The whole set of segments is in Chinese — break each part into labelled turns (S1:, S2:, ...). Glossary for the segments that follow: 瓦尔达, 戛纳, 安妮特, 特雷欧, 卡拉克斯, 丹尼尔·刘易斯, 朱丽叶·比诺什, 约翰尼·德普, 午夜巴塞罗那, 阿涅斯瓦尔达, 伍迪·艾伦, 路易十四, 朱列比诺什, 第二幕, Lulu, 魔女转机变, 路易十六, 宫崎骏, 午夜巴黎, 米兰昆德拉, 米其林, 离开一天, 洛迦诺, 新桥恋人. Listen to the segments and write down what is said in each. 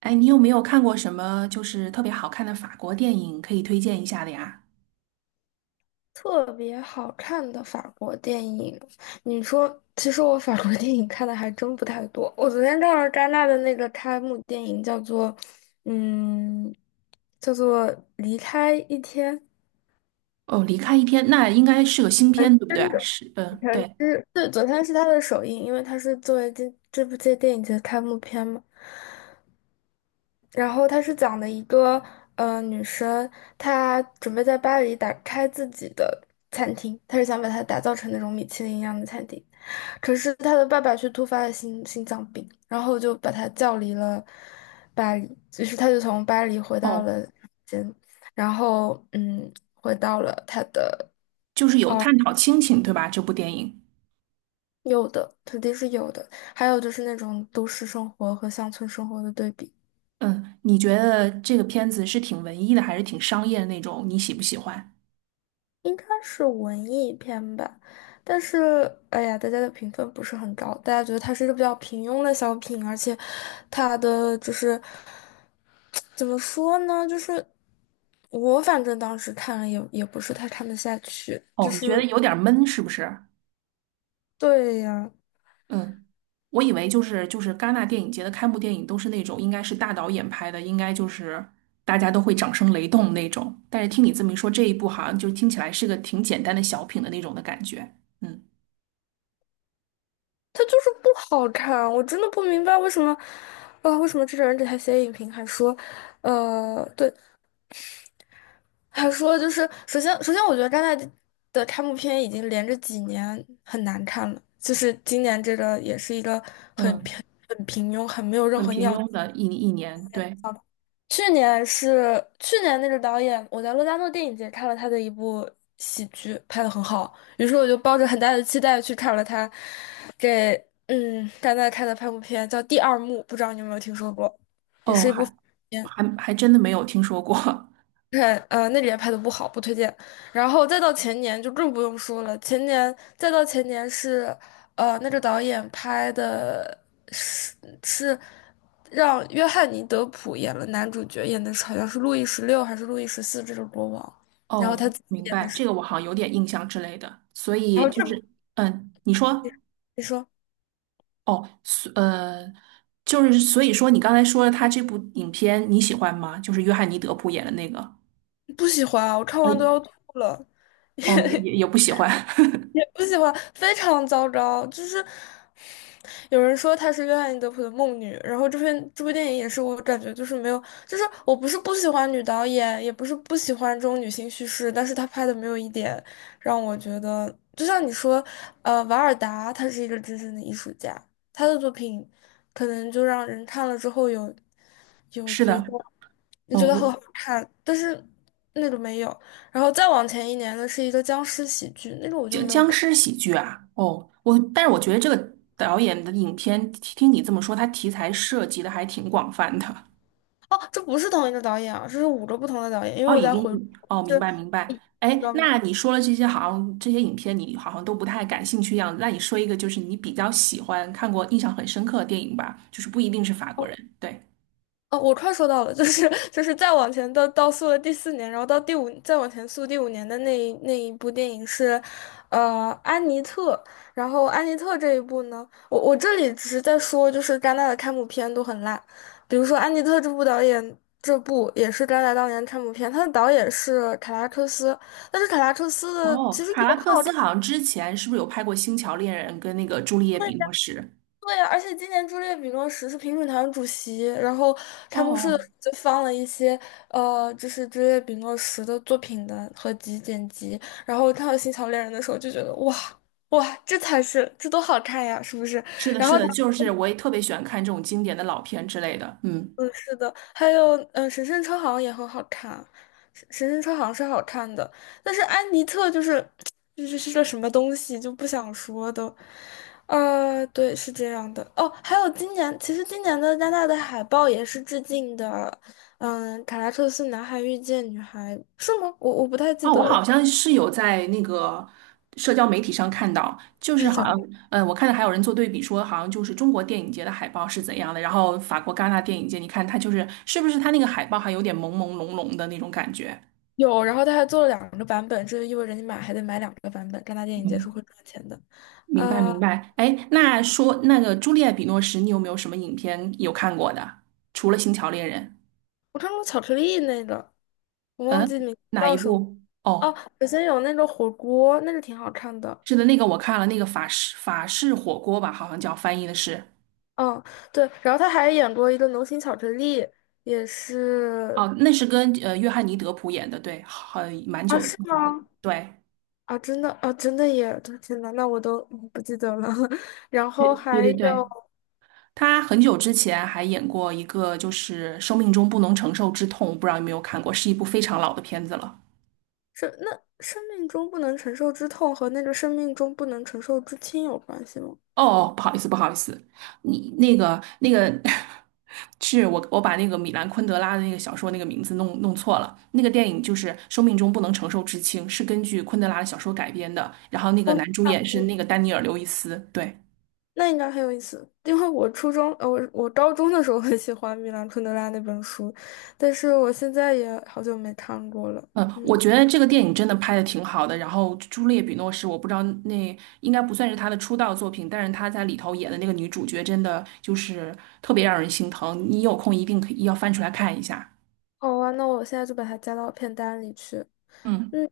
S1: 哎，你有没有看过什么就是特别好看的法国电影可以推荐一下的呀？
S2: 特别好看的法国电影，你说，其实我法国电影看的还真不太多。我昨天看了戛纳的那个开幕电影，嗯，叫做《离开一天》，
S1: 哦，离开一天，那应该是个新片，对不对？
S2: 真的，
S1: 是，
S2: 李
S1: 嗯，
S2: 承
S1: 对，
S2: 之。对，昨天是他的首映，因为他是作为这电影节的开幕片嘛。然后他是讲的一个女生，她准备在巴黎打开自己的餐厅，她是想把它打造成那种米其林一样的餐厅。可是他的爸爸却突发了心脏病，然后就把他叫离了巴黎，于是他就从巴黎回到
S1: 哦，
S2: 了间，然后回到了他的，
S1: 就是有探讨亲情，对吧？这部电影。
S2: 有的肯定是有的，还有就是那种都市生活和乡村生活的对比。
S1: 嗯，你觉得这个片子是挺文艺的，还是挺商业的那种？你喜不喜欢？
S2: 应该是文艺片吧，但是哎呀，大家的评分不是很高，大家觉得它是一个比较平庸的小品，而且它的就是怎么说呢，就是我反正当时看了也不是太看得下去，
S1: 哦，
S2: 就
S1: 你觉得
S2: 是，
S1: 有点闷，是不是？
S2: 对呀，
S1: 嗯，我以为就是戛纳电影节的开幕电影都是那种应该是大导演拍的，应该就是大家都会掌声雷动那种。但是听你这么一说，这一部好像就听起来是个挺简单的小品的那种的感觉。嗯
S2: 它就是不好看，我真的不明白为什么，啊、为什么这种人给他写影评还说，对。他说就是，首先我觉得戛纳的开幕片已经连着几年很难看了，就是今年这个也是一个
S1: 嗯，
S2: 很平庸、很没有任
S1: 很
S2: 何
S1: 平
S2: 尿点。
S1: 庸的一年，对。
S2: 去年那个导演，我在洛迦诺电影节看了他的一部喜剧，拍的很好，于是我就抱着很大的期待去看了他给戛纳开的开幕片，叫《第二幕》，不知道你有没有听说过，也
S1: 哦，
S2: 是一部。
S1: 还真的没有听说过。
S2: 看，呃，那里也拍的不好，不推荐。然后再到前年就更不用说了，前年再到前年是，呃，那个导演拍的是，是让约翰尼·德普演了男主角，演的是好像是路易十六还是路易十四这个国王，然后
S1: 哦，
S2: 他自己
S1: 明
S2: 演的
S1: 白，
S2: 是，
S1: 这个我好像有点印象之类的。所
S2: 然
S1: 以
S2: 后
S1: 就
S2: 这部
S1: 是，嗯，你说。
S2: 片，你说，
S1: 哦，就是所以说，你刚才说他这部影片你喜欢吗？就是约翰尼·德普演的那个。
S2: 不喜欢啊，我看
S1: 哎，
S2: 完都要吐了。
S1: 哦，也不喜欢。
S2: 也不喜欢，非常糟糕。就是有人说她是约翰尼德普的梦女，然后这篇这部电影也是，我感觉就是没有，就是我不是不喜欢女导演，也不是不喜欢这种女性叙事，但是她拍的没有一点让我觉得，就像你说，呃，瓦尔达她是一个真正的艺术家，她的作品可能就让人看了之后有，
S1: 是的。
S2: 觉得。你
S1: 哦，
S2: 觉得很
S1: 我
S2: 好看，但是那个没有。然后再往前一年的是一个僵尸喜剧，那个我就
S1: 僵
S2: 没有
S1: 僵
S2: 看。
S1: 尸喜剧啊，哦，我但是我觉得这个导演的影片，听你这么说，他题材涉及的还挺广泛的。
S2: 哦，这不是同一个导演啊，这是五个不同的导演，因为
S1: 哦，
S2: 我
S1: 已
S2: 在
S1: 经。
S2: 回顾，
S1: 哦，明
S2: 这，
S1: 白明白。
S2: 你知
S1: 哎，
S2: 那个。哦，
S1: 那你说了这些，好像这些影片你好像都不太感兴趣一样。那你说一个，就是你比较喜欢、看过、印象很深刻的电影吧，就是不一定是法国人。对。
S2: 哦，我快说到了，就是，就是再往前到溯了第四年，然后到第五，再往前溯第五年的那一部电影是，呃，《安妮特》。然后《安妮特》这一部呢，我这里只是在说，就是戛纳的开幕片都很烂，比如说《安妮特》这部导演，这部也是戛纳当年的开幕片，他的导演是凯拉克斯，但是凯拉克斯的
S1: 哦，
S2: 其实
S1: 卡
S2: 友
S1: 拉克
S2: 好。
S1: 斯好像之前是不是有拍过《星桥恋人》跟那个《朱丽叶比诺什》？
S2: 对呀，而且今年朱列比诺什是评审团主席，然后开幕式的时
S1: 哦，
S2: 候就放了一些，呃，就是朱列比诺什的作品的合集剪辑，然后看到《新桥恋人》的时候就觉得哇，哇，这才是，这多好看呀，是不是？
S1: 是的，
S2: 然后，
S1: 是的，就是我也特别喜欢看这种经典的老片之类的。嗯，
S2: 是的，还有，神圣车好像也很好看，神圣车好像是好看的，但是安妮特就是，就是是个什么东西就不想说的，呃，对，是这样的。哦，还有今年，其实今年的戛纳的海报也是致敬的，嗯，卡拉克斯男孩遇见女孩是吗？我不太记
S1: 哦，
S2: 得
S1: 我好
S2: 了，
S1: 像是有在那个社交媒体上看到，就是 好像，
S2: 想，
S1: 嗯，我看到还有人做对比说，好像就是中国电影节的海报是怎样的，然后法国戛纳电影节，你看它就是是不是它那个海报还有点朦朦胧胧的那种感觉？
S2: 有，然后他还做了两个版本，这就意味着你买还得买两个版本，戛纳电影节是
S1: 嗯，
S2: 会赚钱的。
S1: 明白
S2: 呃，
S1: 明白。哎，那说那个朱丽叶·比诺什，你有没有什么影片有看过的？除了《星桥恋人》。
S2: 我看过巧克力那个，我忘
S1: 嗯，
S2: 记名字
S1: 哪一
S2: 叫什么。
S1: 部？
S2: 哦，
S1: 哦，
S2: 北先有那个火锅，那个挺好看的。
S1: 是的，那个我看了，那个法式火锅吧，好像叫翻译的是。
S2: 嗯，对，然后他还演过一个《流行巧克力》，也是。
S1: 哦，那是跟约翰尼·德普演的，对，很蛮
S2: 啊，
S1: 久的
S2: 是
S1: 片子，
S2: 吗？
S1: 对。
S2: 啊，真的啊，真的耶！天呐，那我都不记得了。然
S1: 对
S2: 后
S1: 对
S2: 还
S1: 对
S2: 有，
S1: 对，他很久之前还演过一个，就是《生命中不能承受之痛》，不知道有没有看过，是一部非常老的片子了。
S2: 是那，《生命中不能承受之痛》和那个《生命中不能承受之轻》有关系吗？
S1: 哦，哦不好意思，不好意思，你那个 是我把那个米兰昆德拉的那个小说那个名字弄错了。那个电影就是《生命中不能承受之轻》，是根据昆德拉的小说改编的。然后那个男主演是那个丹尼尔·刘易斯。对，
S2: 那应该很有意思，因为我初中，呃，我高中的时候很喜欢米兰昆德拉那本书，但是我现在也好久没看过了。
S1: 嗯，我
S2: 嗯，
S1: 觉得这个电影真的拍的挺好的。然后朱丽叶·比诺是我不知道那应该不算是他的出道作品，但是他在里头演的那个女主角真的就是特别让人心疼。你有空一定可以要翻出来看一下。
S2: 好啊，那我现在就把它加到片单里去。
S1: 嗯。
S2: 嗯，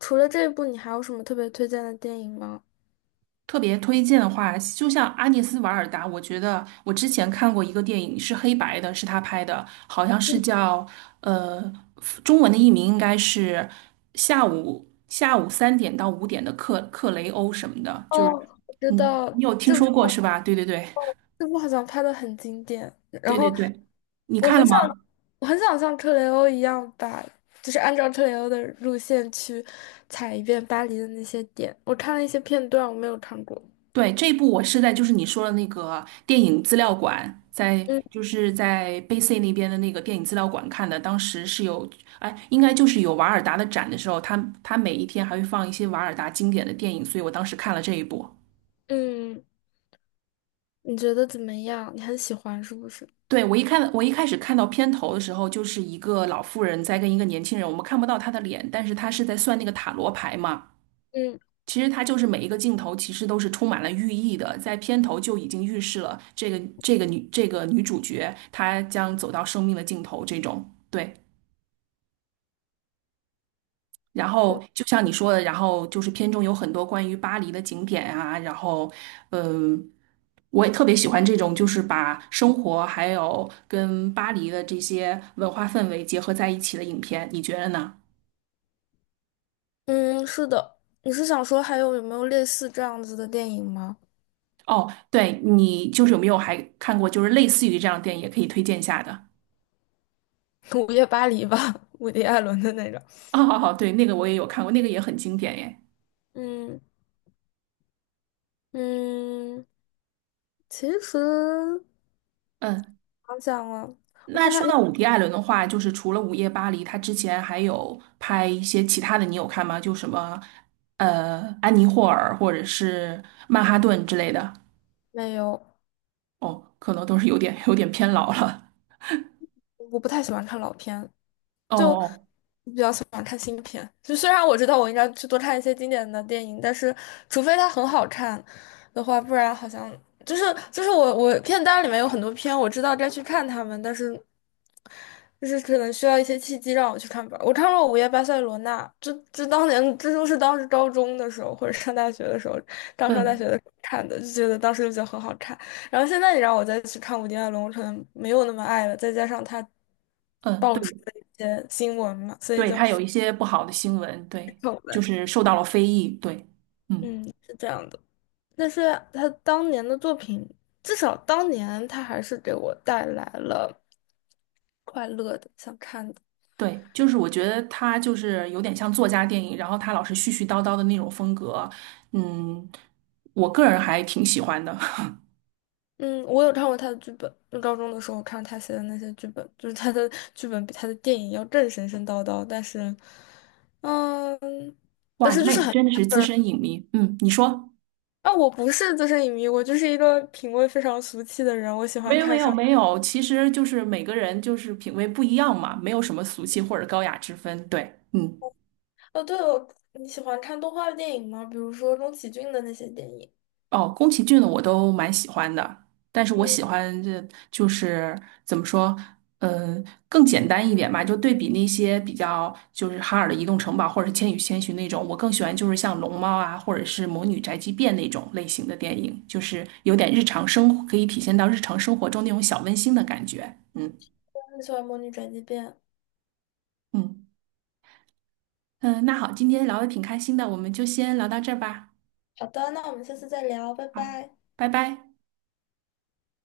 S2: 除了这一部，你还有什么特别推荐的电影吗？
S1: 特别推荐的话，就像阿涅斯瓦尔达，我觉得我之前看过一个电影是黑白的，是他拍的，好像是叫呃，中文的译名应该是下午3点到5点的克雷欧什么的，就是
S2: 哦，我知
S1: 你
S2: 道
S1: 有听说过是吧？对对对
S2: 这部好像拍的很经典，然
S1: 对对
S2: 后
S1: 对，你
S2: 我
S1: 看
S2: 很
S1: 了吗？
S2: 想，我很想像特雷欧一样把，就是按照特雷欧的路线去踩一遍巴黎的那些点。我看了一些片段，我没有看过。
S1: 对，这一部我是在就是你说的那个电影资料馆，在
S2: 嗯，
S1: 就是在 B C 那边的那个电影资料馆看的。当时是有，哎，应该就是有瓦尔达的展的时候，他每一天还会放一些瓦尔达经典的电影，所以我当时看了这一部。
S2: 嗯，你觉得怎么样？你很喜欢是不是？
S1: 对，我一开始看到片头的时候，就是一个老妇人在跟一个年轻人，我们看不到她的脸，但是她是在算那个塔罗牌嘛。
S2: 嗯，
S1: 其实它就是每一个镜头其实都是充满了寓意的，在片头就已经预示了这个这个女这个女主角她将走到生命的尽头这种对。然后就像你说的，然后就是片中有很多关于巴黎的景点啊，然后嗯、我也特别喜欢这种就是把生活还有跟巴黎的这些文化氛围结合在一起的影片，你觉得呢？
S2: 嗯，是的。你是想说还有有没有类似这样子的电影吗？
S1: 哦，对，你就是有没有还看过就是类似于这样的电影，也可以推荐一下的。
S2: 午夜巴黎吧，伍迪·艾伦的那种。
S1: 哦哦哦，对，那个我也有看过，那个也很经典耶。
S2: 嗯，嗯，其实
S1: 嗯，
S2: 想想啊，我
S1: 那
S2: 看看
S1: 说
S2: 你
S1: 到
S2: 有
S1: 伍迪·艾伦的话，就是除了《午夜巴黎》，他之前还有拍一些其他的，你有看吗？就什么《安妮霍尔》或者是《曼哈顿》之类的。
S2: 没有，
S1: 哦，可能都是有点偏老了。
S2: 我不太喜欢看老片，
S1: 哦
S2: 就
S1: 哦，
S2: 比较喜欢看新片。就虽然我知道我应该去多看一些经典的电影，但是除非它很好看的话，不然好像就是，就是我片单里面有很多片，我知道该去看它们，但是就是可能需要一些契机让我去看吧。我看过《午夜巴塞罗那》，这都是当时高中的时候或者上大学的时候，刚上大
S1: 嗯
S2: 学的时候看的，就觉得当时就觉得很好看。然后现在你让我再去看《武丁爱龙城》，没有那么爱了，再加上他
S1: 嗯，
S2: 爆
S1: 对
S2: 出的一些新闻嘛，所以
S1: 对，
S2: 就，
S1: 他有一些不好的新闻，对，
S2: 丑
S1: 就
S2: 闻，
S1: 是受到了非议，对，嗯。
S2: 嗯，是这样的。但是他当年的作品，至少当年他还是给我带来了快乐的、想看的。
S1: 对，就是我觉得他就是有点像作家电影，然后他老是絮絮叨叨的那种风格，嗯，我个人还挺喜欢的。
S2: 嗯，我有看过他的剧本，就高中的时候看他写的那些剧本，就是他的剧本比他的电影要更神神叨叨，但是，嗯。
S1: 哇，那你真的是资深影迷，嗯，你说？
S2: 啊，我不是资深影迷，我就是一个品味非常俗气的人。我喜
S1: 没
S2: 欢
S1: 有
S2: 看
S1: 没有
S2: 商……
S1: 没有，其实就是每个人就是品味不一样嘛，没有什么俗气或者高雅之分。对，嗯。
S2: 哦，对哦，你喜欢看动画电影吗？比如说宫崎骏的那些电影。
S1: 哦，宫崎骏的我都蛮喜欢的，但是我
S2: 嗯，
S1: 喜欢就是怎么说，嗯，更简单一点吧，就对比那些比较就是哈尔的《移动城堡》或者是《千与千寻》那种，我更喜欢就是像《龙猫》啊，或者是《魔女宅急便》那种类型的电影，就是有点日常生活，可以体现到日常生活中那种小温馨的感觉。嗯
S2: 我很喜欢《魔女转机变》。
S1: 嗯嗯，那好，今天聊的挺开心的，我们就先聊到这儿吧。
S2: 好的，那我们下次再聊，拜
S1: 好，
S2: 拜。
S1: 拜拜。